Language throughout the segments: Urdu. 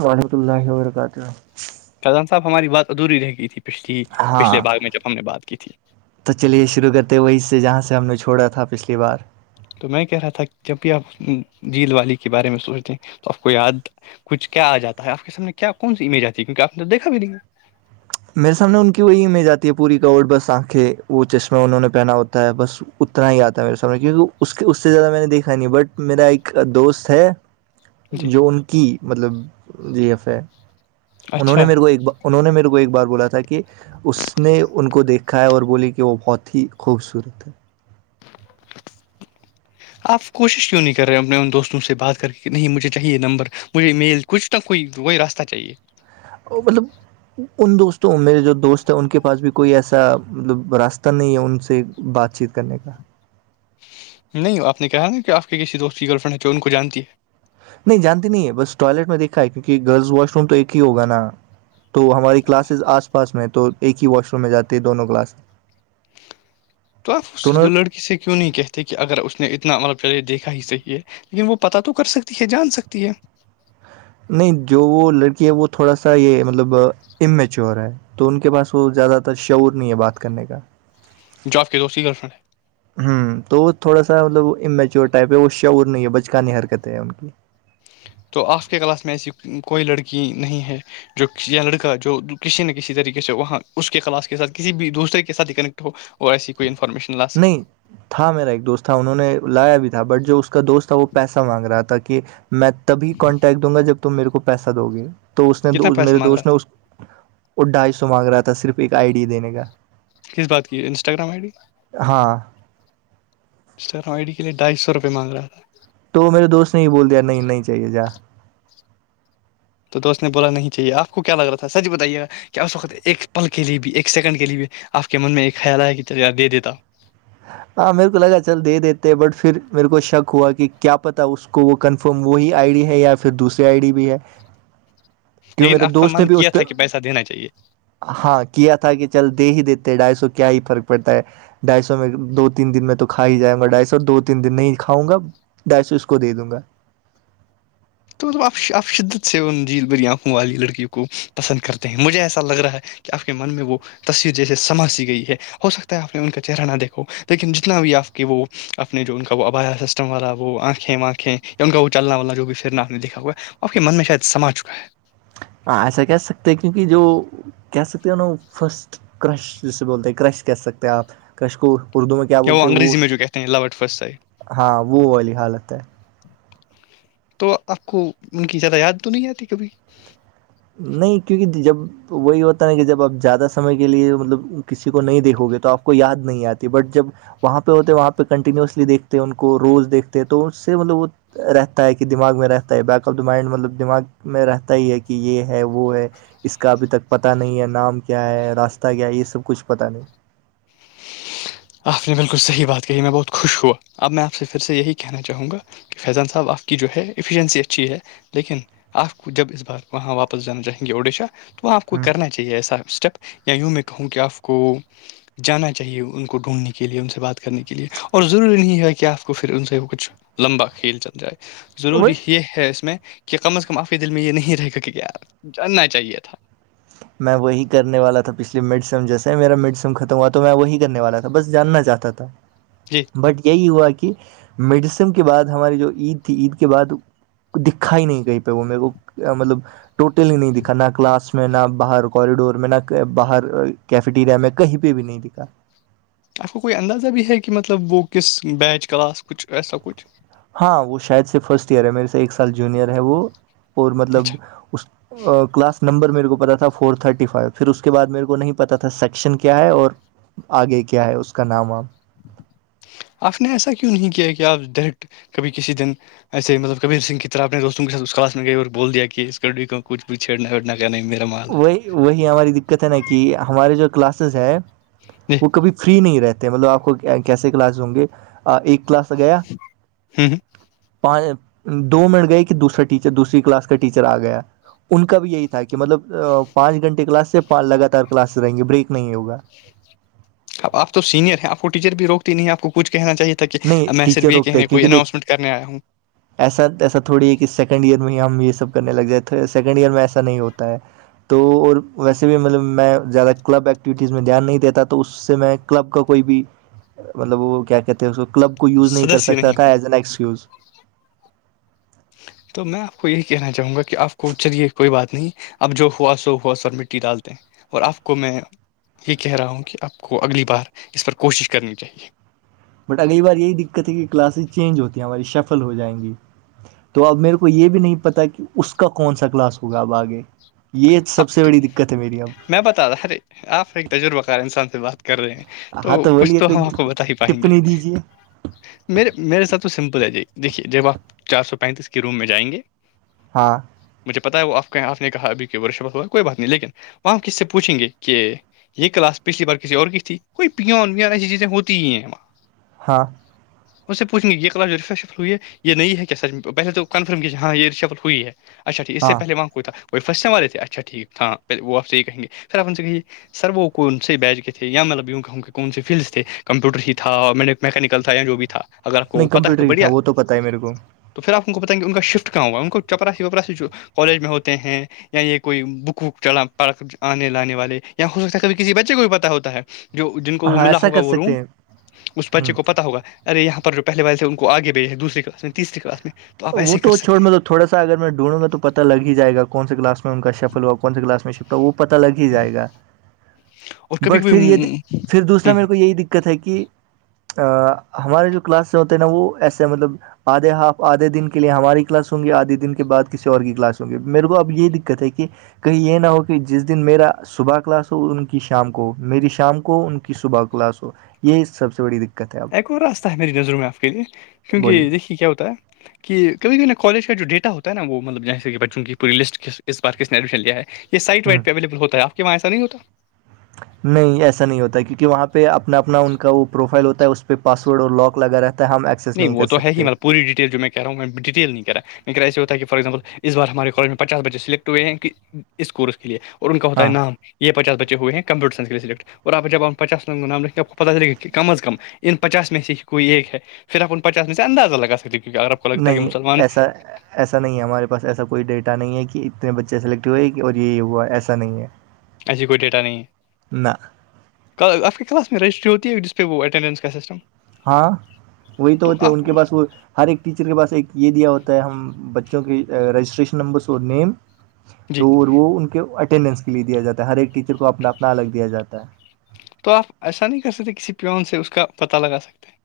وورحمتۃ اللہ و برکاتہ فیضان صاحب ہماری بات ادھوری رہ گئی تھی پچھلی پچھلے ہاں باغ میں جب ہم نے بات کی تھی تو چلیے شروع کرتے وہیں سے جہاں سے ہم نے چھوڑا تھا پچھلی بار تو میں کہہ رہا تھا جب بھی آپ جھیل والی کے بارے میں سوچتے ہیں تو آپ کو یاد کچھ کیا آ جاتا ہے آپ سامنے کیا کون سی امیج آتی ہے کیونک آپ نے تو دیکھا بھی نہیں ہے میرے سامنے ان کی وہی امیج آتی ہے پوری کاوٹ بس آنکھیں وہ چشمے انہوں نے پہنا ہوتا ہے بس اتنا ہی آتا ہے میرے سامنے کیونکہ اس کے اس سے زیادہ میں نے دیکھا نہیں بٹ میرا ایک دوست ہے ہے جی جو ان کی مطلب جی ایف ہے انہوں نے اچھا میرے کو ایک ب انہ نے میرے کو ایک بار بولا تھا کہ اس نے ان کو دیکھا ہے اور بولی کہ وہ بہت ہی خوبصورت ہے آپ کوشش کیوں نہیں کر رہے اپنے ان دوستوں سے بات کر کے نہیں مجھے چاہیے نمبر مجھے میل کچھ نہ کوئی وہی راستہ چاہیے وہ مطلب ان دوستوں میرے جو دوست ہیں ان کے پاس بھی کوئی ایسا مطلب راستہ نہیں ہے ان سے بات چیت کرنے کا نہیں آپ نے کہا نا کہ آپ کے کسی دوست کی گرل فرینڈ ہے تو ان کو جانتی ہے نہیں جانتی نہیں ہے بس ٹوائلٹ میں دیکھا ہے کیونکہ گرلز واش روم تو ایک ہی ہوگا نا تو ہماری کلاسز آس پاس میں ہیں تو ایک ہی واش روم میں جاتے ہیں دونوں کلاس [inaudible] تو آپ اس دونوں لڑکی سے کیوں نہیں کہتے کہ اگر اس نے اتنا مطلب چلے دیکھا ہی صحیح ہے لیکن وہ پتا تو کر سکتی ہے جان سکتی ہے نہیں جو وہ لڑکی ہے وہ تھوڑا سا یہ مطلب ا میچور ہے تو ان کے پاس وہ زیادہ تر شعور نہیں ہے بات کرنے کا جس کے دو اس گر فرنڈ ہوں تو وہ تھوڑا سا مطلب امییچور ٹائپ ہے وہ شعور نہیں ہے بچکانی حرکتیں ہے ان کی تو آپ کے کلاس میں ایسی کوئی لڑکی نہیں ہے جو لڑکا جو کسی نہ کسی طریقے سے وہاں اس کے کلاس کے ساتھ کسی بھی دوسرے کے ساتھ اکنیکٹ اور ایسی کوئی انفارمیشن لا سک نہیں تھا میرا ایک دوست تھا انہوں نے لایا بھی تھا بٹ جو اس کا دوست تھا وہ پیسہ مانگ رہا تھا کہ میں تبھی کانٹیکٹ دوں گا جب تم میرے کو پیسہ دو گے تو اس نے کتنا پیسہ میرے مانگ دوست رہا نے وہ ڈھائی سو مانگ رہا تھا صرف ایک آئیڈیا دینے کا کس بات کی انسٹاگرام آئی ڈی ہاں اسٹرڈی کے لیےھائی سو روپئے مانگ رہا تھا تو میرے دوست نے نہیں بول دیا نہیں چاہیے جا تو دوست نے بولا نہیں چاہیے آپ کو کیا لگ رہا تھا سچ بتائیےا کیا اس وقت ایک پل کے لیے بھی ایک سیکنڈ کے لیے بھی آپ کے من میں ایک خیال آیا کہ تکری دے دیتا ہ ہاں میرے کو لگا چل دے دیتے بٹ پھر میرے کو شک ہوا کہ کیا پتا اس کو کو وہ کنفرم وہی آئی ڈی ہے یا پھر دوسری آئی ڈی بھی ہے کیوں لیکن میرے آپ کا دوست نے من بھی کیا اس پہ تھا کہ پیسہ دینا چاہیے ہاں کیا تھا کہ چل دے ہی دیتے ڈھائی سو کیا ہی فرق پڑتا ہے ڈھائی سو تو میں دو تین دن میں تو کھا ہی جاں گا ڈھائی سو دو تین دن نہیں کاؤں گا ڈھائی سو اس کو دے دوں گا تو آپ آپ شدت سے ان جھیل بری آنکھوں والی لڑکیوں کو پسند کرتے ہیں مجھے ایسا لگ رہا ہے کہ آپ کے من میں وہ تصویر جیسے سماسی گئی ہے ہو سکتا ہے آپ نے ان کا چہرہ نہ دیکھو لیکن جتنا بھی آپ کے وہ اپنی جو ان کا وہ آبایا سسٹم والا وہ آنکھیں وانکھیں ان کا وہ چلنا والا جو بھی پھرنا دیکھا ہوا وہ آپ کے من میں شاید سما چکا ہے ہاں ایسا کہہ سکتے کیونکہ جو کہہ سکتے ہیں نا فرسٹ کرش جسے بولتے ہیں کرش کہہ سکتے ہیں آپ کرش کو اردو میں کیا وہ بولتے ہیں انگریی میجکتھ لاٹ فسٹائی ہاں وہ والی حالت ہے تو آپ کو ان کی زدہ یاد تو نہیں آتی کبھی نہیں کیونکہ جب تو وہی ہوتا نا کہ جب آپ زیادہ سمے کے لیے مطلب کسی کو نہیں دیکھو گے تو آپ کو یاد نہیں آتی بٹ جب وہاں پہ ہوتے ہیں وہاں پہ کنٹینیوسلی دیکھتے ہیں ان کو روز دیکھتے تو سے مطلب وہ رہتا ہے کہ دماغ میں رہتا ہے بیک آف دا مائنڈ مطلب دماغ میں رہتا ہی ہے کہ کہ یہ ہے وہ ہے اس کا ابھی تک پتاہ نہیں ہے نام کیا ہے راستہ کیا ہے یہ سب کچھ پتا نہیں آپ نے بالکل صحیح بات کہی میں بہت خوش ہوا اب میں آپ سے پھر سے یہی کہنا چاہوں گا کہ فیضان صاحب آپ کی جو ہے ایفیشنسی اچھی ہے لیکن آپ جب اس بار وہاں واپس جانا چاہیں گے اڈیشہ [inaudible] تو وہ آپ کو ہوں کرنا چاہیے ایسا اسٹیپ یا یوں میں کہوں کہ آپ کو جانا چاہیے ان کو ڈھونڈنے کے لیے ان سے بات کرنے کے لیے اور ضروری نہیں ہے کہ آپ کو پھر ان سے وہ کچھ لمبا کھیل چل جائے ضروری وہی یہ ہے اس میں کہ کم از کم آپ کے دل میں یہ نہیں رہے گا کہ کیای جاننا چاہیے تھا میں وہی کرنے والا تھا پچھلے مڈ سم جیسے میرا مڈ سم ختم ہوا تو میں وہی کرنے والا تھا بس جاننا چاہتا تھا جی بٹ یہی ہوا کہ میڈیسم کے بعد ہماری جو عید تھی عید کے بعد دکھا ہی نہیں کہیں پہ وہ میرے کو مطلب ٹوٹلی نہیں دکھا نہ کلاس میں میں نہ باہر کوریڈور میں نہ باہر کیفٹیریا میں کہیں پہ بھی نہیں دکھا آپ کو کوئی اندازہ بھی ہے کہ مطلب وہ کس بیچ کلاس کچھ ایسا کچھ ہاں وہ شاید سے فرسٹ ایئر ہے میرے سے ایک سال جونیئر ہے وہ اور اچھا مطلب اس کلاس نمبر میرے کو پتا تھا فور تھرٹی فائیو پھر اس کے بعد میرے کو نہیں پتا تھا سیکشن کیا ہے اور آگے کیا ہے اس کا نام آپ آپ نے ایسا کیوں نہیں کیا کہ آپ دٹ کبھی کسی دن ایسے مطلبر سنگ کی طر اپ دوستوں کے سھ اس کلاس میں گئی اور بول دیا کہ اسچھ بھیچ چھیڑناڑنا ل نہیں میرا مال ہے وہی وہی ہماری دقت ہے نا کہ ہمارے جو کلاسز ہے ہے جی وہ کبھی فری نہیں رہتے مطلب آپ کو کیسے کلاس ہوں گے ایک کلاس ل گیا ہوں ہوں دو منٹ گئے کہ دوسرا ٹیچر دوسری کلاس کا ٹیچر آ گیا ان کا بھی یہی تھا کہ مطلب پانچ گھنٹے کلاس سے لگاتار کلاس سے رہیں گے بریک نہیں ہوگا اب آپ سینئر ہے آپ کو ٹیچر بھی روکتی نہیں آ کو کچ کہنا چاہیے تھا کہ نہیں میں صرف ٹیچر یہ روکتے ہیں کہیںنے کوئی کیونکہ دیکھ اناؤنسمنٹ کرنے آیا ہوں ایسا ایسا تھوڑی ہے کہ سیکنڈ ایئر میں ہی ہم یہ سب کرنے لگ جائ سیکنڈ ایئر میں ایسا نہیں ہوتا ہے تو اور ویسے بھی مطلب میں زیادہ کلب ایکٹیویٹیز میں دھیان نہیں دیتا تو اس سے میں کلب کا کوئی بھی مطلب وہ کیا کہتے ہیں کلب کو یوز نہیں کر سدسیہ سکتا تھا ہوں ایز اس یوز تو میں آپ کو یہی کہنا چاہوں گا کہ آپ کو چلیے کوئی بات نہیں اپ جو ہوا سو ہوا س اور مٹی ڈال دیں اور آپ کو میں یہ کہہ رہا ہوں کہ آپ کو اگلی بار اس پر کوشش کرنی چاہیے بٹ اگلی بار یہی دقت ہے کہ کلاسز چینج ہوتی ہیں ہماری شفل ہو جائیں گی تو اب میرے کو یہ بھی نہیں پتا کہ اس کا کون سا کلاس ہوگا اب آگے یہ سب سے آپ بڑی دقت ہے میری اب میں بتا تھاا ارے آپ ایک تجربہ کار انسان سے بات کر رہے ہیں تو ہاں کچھ بولیے تو کوئی ہم آپ کو بتا ہی پائیں گے ٹپنی دیجیے میرے میرے ساتھ تو سمپل ہے جی دیکھیے جب آپ چار سو پینتیس کے روم میں جائیں گے ہاں مجھے پتا ہے وہ آپ کہ آپ نے کہا ابھی کی ورشفت ہوا کوئی بات نہیں لیکن وہاں ہم کس سے پوچھیں گے کہ یہ کلاس پچھلی بار کسی اور کی تھی کوئی پی وان ایسی چیزیں ہوتی ہی ہیں وہاں ہاں اس سے پوچھ گے یہ کلاس جو ریریشئی ہے یہ نہیں ہے کیا سچ پہلے تو کنفرم کییے ہاں یہ رشفل ہوئی ہے اچھا ٹھیک اس سے ہاں پہل وہاں کو کو فرسے والے تھے اچھا ٹھیک ہاں پہل وہ آپ سے یہ کہیں گے پھر آن سے کہیے سر وہ کون سے بیچ کے تھے یا مطلب یوں کہوں کہ کون سے فیلڈس تھے کمپیوٹر ہی تھا اور میں نے میکینکل تھا یا جو بھی تھا اگر آپ کو نہیں پتاہ ہے کمپیوٹر تو ہی تھا بڑھیا وہ تو پتا ہے میرے کو تو پھر آپ ان کو بتائیں گے ان کا شفٹ کہاں ہوگا ان کو چپرای وپراسی جو کالج میں ہوتے ہیں یا یہ کوئی بک وک چلا پڑ آنے لانے والے یا ہو سکتا ہے کھی کسی بچے کو بھی پتا ہوتا ہے جو جن کو وہ ہاں ملا ایسا ہوگا کر وہ روم سکتے ہیں اس ہ بچے کو پتا ہوگا ار یہاں پر جو پہلے والے تھے ان کو آگے بھیجے دوسری کلاس میں تسری کلاس میں آپ وہ ایسے کر تو چھوڑ سکتے ہیں مطلب تھوڑا سا اگر میں ڈھونوں گا توتا لگ جائے گا کون سے کلاس میں ان کا شفل ہوا کون سے کلاس میں شل تو وہ پتا لگ ہی جائے گا اور کبھی بٹ پھر یہ کبھی پھر دوسرا میرے کو یہی د ہے کہ ہمارے جو کلاس ہوتے ہیں نا وہ ایسے مطلب آدھے ہاف آھے دن کے لیے ہماری کلاس ہوںگی آدھے دن کے بعد کسی اور کی کلاس ہوں گی میرے کو اب یہ دقت ہے کہ کہیں یہ نہ ہو کہ جس دن میرا صبح کلاس ہو ان کی شام کو ہو میری شام کو ان کی صبح کو کلاس ہو یہ سب سے بڑی دت ایک اور راستہ ہے میری نظروں میں آپ کے لیے کیوںک بولی دیکھیے کیا ہوتا ہے کہ کبھی بھیھی نا کالج کا جو ڈیا ہوتا ہے نا وہ مطلب جیسے کہ بچوں کی پوری لسٹ اس بار کس نے ایڈمیشن لیا ہے یہ سائٹ ہوں وائڈہ اولیبل ہوتا ہےپ کے وہاں ایسا نہیں ہوتا نہیں ایسا نہیں ہوتا ہے کیونکہ وہاں پہ اپنا اپنا ان کا وہ پروفائل ہوتا ہے اس پہ پاسورڈ اور لاک لگا رہتا ہے ہم ایکس نہیں وہ تو ہے ہی مب پوری ڈیٹیل جو میں رہا ہ میں ڈیٹیل نہیں کر رہا م ایسا ہوتا کہ فارزامپل اس بار ہمارے کالج میں پاس بچے سلیکٹ ہوئے ہیں کہ اس کورس کے لیے اور ان کا ہوتا ہے ہاں نام یہ پچاس بچے ہوئے ہیں کمپیوٹر سائنس لیے سلیکٹ اور آپ جب ہم پچاس لوگوں کا نام لکھتے ہیں آپ کو پتا چلے گا کہ کم از کم ان پچاس میں سے ہی کوئی ایک ہے پرحن پچس اس انداز الگ سونہ نہیں ایسا ایسا نہیں ہے ہمارے پاس ایسا کوئی ڈیٹا نہیں ہے کہ اتنے بچے سلیکٹ ہوئے کہ اور یہ ہوا ایسا نہیں ہے ایسی کوئی ڈیٹا نہیں ہے نہ آپ کی کلاس میں رجسٹری ہوتی ہے جس پہ وہ اٹینڈنس کا سسٹم ہاں وہی تو ہوتے ان کے پاس وہ ہر ایک ٹیچر کے پاس ایک یہ دیا ہوتا ہے ہم بچوں کے رجسٹریشن نمبرس اور نیم جی تو وہ ان کے اٹینڈنس کے لیے دیا جاتا ہے ہر ایک ٹیچر کو اپنا اپنا الگ دیا جاتا ہے تو آپ ایسا نہیں کر سکتے کسی پیون سے اس کا پتا لگا سکتے ہیں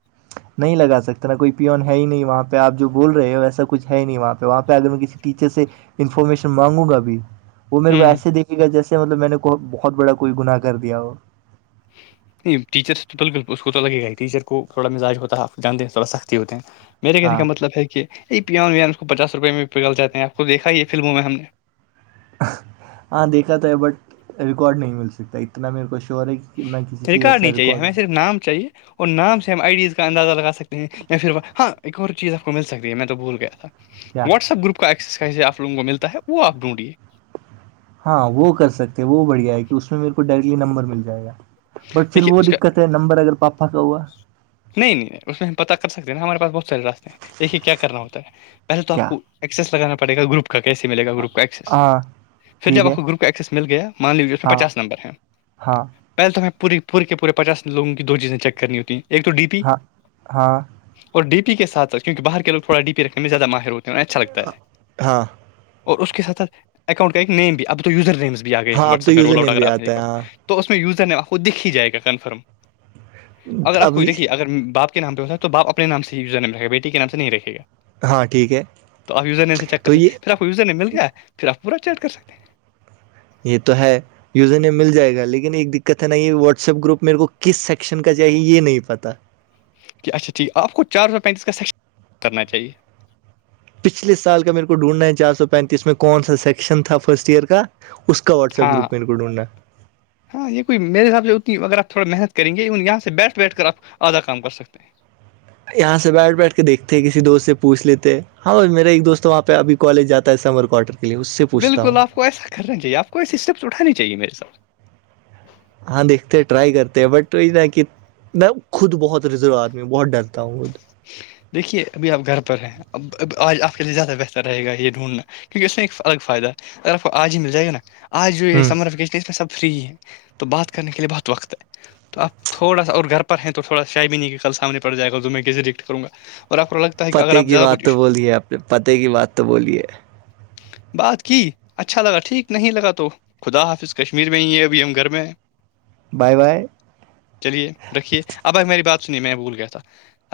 نہیں لگا سکتا نا کوئی پیون ہے ہی نہیں وہاں پہ آ جو بول رہے ہو ویسا کچھ ہے نہیں وہاں پہ وہاں پہ اگر میں کسی ٹیچر سے انفارمیشن مانگوں گا بھی وہ میرے کو ہوں ایسے دیکھ گا جیسے مطلب میں نے بہت بڑا کوئی گنا کر دیا ہو ہ ٹیچرس تو بالکل اس کو تو لگے گا ہی ٹیچر کو تھوڑا مزاج ہوتا جانتے ہیں تھوڑا سختی ہوتے ہیں میرے کہنے ہاں کا مطلب ہے کہ یہ پیان ویان اس کو پچاس روپئے میں پکڑلاتے ہیں آپ کو دیکھا ہی یہ فلموں میں ہم نے ہاں دیکھا تو ہے بٹ ریکارڈ نہیں مل سکتا اتنا میرے کو شیور ہے کہ میں کسی سے طریکار ایسا نہیں چاہیے ریکارڈ ہمیں نہ صرف نام چاہیے اور نام سے ہم آئی ڈیز کا اندازہ لگا سکتے ہیں یا پھر ہاں ایک اور چیز آپ کو مل سکتی ہے میں تو بھول گیا تھا کیا واٹس ایپ گروپ کا ایکسرسائز آپوگوں کو ملتا ہے وہ آپ ڈھونڈیے ہاں وہ کر سکتے ہیں وہ بڑھیا ہے کہ اس میں میرے کو ڈائریکٹلی نمبر مل جائے گا بٹ پھر دیکھیے وہ اس کا دقت ہے نمبر اگر پاپا کا ہوا نہیں نہیں نہیں اس میں ہم پتا کر سکتے ہیں نا ہمارے پاس بہت سارے راستے ہیں دیکھیے کیا کرنا ہوتا ہے پہے تو آ کیا کو ایکس لگا پڑے گروپ کا کیسے مل گروپ ایکسس ہاں پھر جب ٹھیک آپ ہے کو گروپ کا ایکسس مل گیا مان لیجیے اس میں ہاں پچاس نمبر ہیں ہاں پہلے تو ہمیں پوری پورے کے پورے پچاس لوگوں کی دو چیزیں چیک کرنی ہوتی ایک تو ڈی پی ہاں ہاں اور ڈی پی کے ساتھ کیونکہ باہر کے لوگ تھوڑا ڈی پی رکھنے میں زیادہ ماہر ہوتے ہیں اچھا لگتا ہے ہاں اور اس کے ساتھاتھ اکاؤنٹ کا ایک نیم بھی اب تو یوزر نیس بھی گئے ہیں ہاں اب تو واٹسپ میں یوزر رول نیم بھی آتا ہے ہاں آؤٹ تو اس یوزر نے آپ کو دیکھ ہی جائے گا کنفرم اگر آپ اب کو دیکھیے اگر باپ کے نام پہ ہوتا تو بپ اپنے نام سےم رہکھ گ بیٹی کے نام نہیں رکھے گا ہاں ٹھیک ہے تو آپ یوزر نے سے چیک تو کرتے یہ پھر آپ کو یوزر نہیں مل گیا پھر آپ پورا چیٹ کر سکتے ہیں یہ تو ہے یوزر مل جائے گا لیکن ایک دقت ہے نا یہ واٹسپ گروپ میرے کو کس سیکشن کا چاہیے یہ نہیں پتا اچھا ٹھیک ہے آپ کو چار سو پینتیس کا سیکشن کرنا چاہیے پچھلے سال کا میرے کو ڈونڈنا ہے چار سو پینتیس میں کون سا سیکشن تھا فسٹ ایئر کا اس کا واٹسپ ہاں گروپ میرے کو ڈھونڈناا ہاں یہ کوئی [unintelligible] آپ تھوا محنت کریں گےون یہاں سے بیٹھ بیٹھ کر آپ آدھا کام کر سکتے ہیں یہاں سے بیٹھ بیٹھ کے دیکھتے کسی ہے دوست سے پوچھ لیتے ہاں میرا ایک دوست تو وہاں پہ ابھی کالج جاتا ہے سمر کوارٹر کے لیے اس سے پوچتا بالکل ہوں آپ کو ایسا کرنا چاہیے آ پکو اسےسٹپس اٹھانے چاہی میرے حساب سے ہاں دیکھتے ہے ٹرئی کرتے ہیں بٹ کہ میں خود بہت رزرو آدمی ہوں بہت ڈرتا ہوں خود دیکھیے ابھی آپ گھر پر ہیں اب آج آپ کے لیے زیادہ بہتر رہے گا یہ ڈھونڈنا کیونکہ اس میں ایک الگ فائدہ ہے اگر آپ کو آج ہی مل جائے گا نا آج جو یہ ہوں سمر ویکیشن اس میں سب فری ہے تو بات کرنے کے لیے بہت وقت ہے تو آپ تھوڑا سا اور گھر پر ہیں تو تھوڑا شاع بھی نہیں کہ کل سامنے پڑ جائے گا تو میں کیسے راکٹ کروں گا اور آپ پروڈکٹ پتے کی بات تو بولیے اپ نے پتے کی بات تو بولیے بات کی اچھا لگا ٹھیک نہیں لگا تو خدا حافظ کشمیر میں ہی ہے ابھی ہم گھر میں ہیں بائے بائے چلیے رکھیے اب آپ میری بات سنیے میں بھول گیا تھا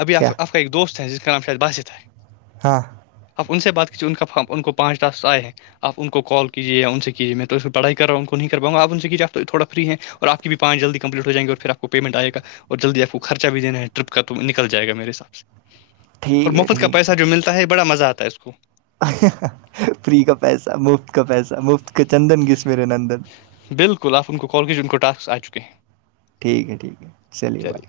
ابھی آپ کیا آپ ایک دوست ہیں جس کانام باست ہے ہاں آپ ان سے بات کیجیے ان کا ہم ان کو پانچ ٹاسکس آئے ہیں آپ ان کو کال کیجے یا ان سے کیجیے میں تو اس پڑھائی کر رہا ہوں ان کو نہیں کر پاں گ آپ ان سے کیجی آپ تھوڑا فری ہے اور آ پکی بھی پانچی جلد کمپلٹ ہو جائ گی اور پھر آپ کو پیمٹ آئے گی اور جلدی آپ کو خرچا بھی دینا ہے ٹرپ کا تو نکل جائےگا میرے ساتھ اور ٹھیک ہے مفت کا ٹھیک پیسہ جو ملتا ہے بڑا مزہ آتا ہے اس کو فری کا پیسہ مفت کا پیسہ مفت کا چندن کس میرے نندن بالکل آپ ان کو کال کیجئے انکوٹاسکز آ چکے ہیں ٹھیک ہے ٹھیک ہے چلیے بھائی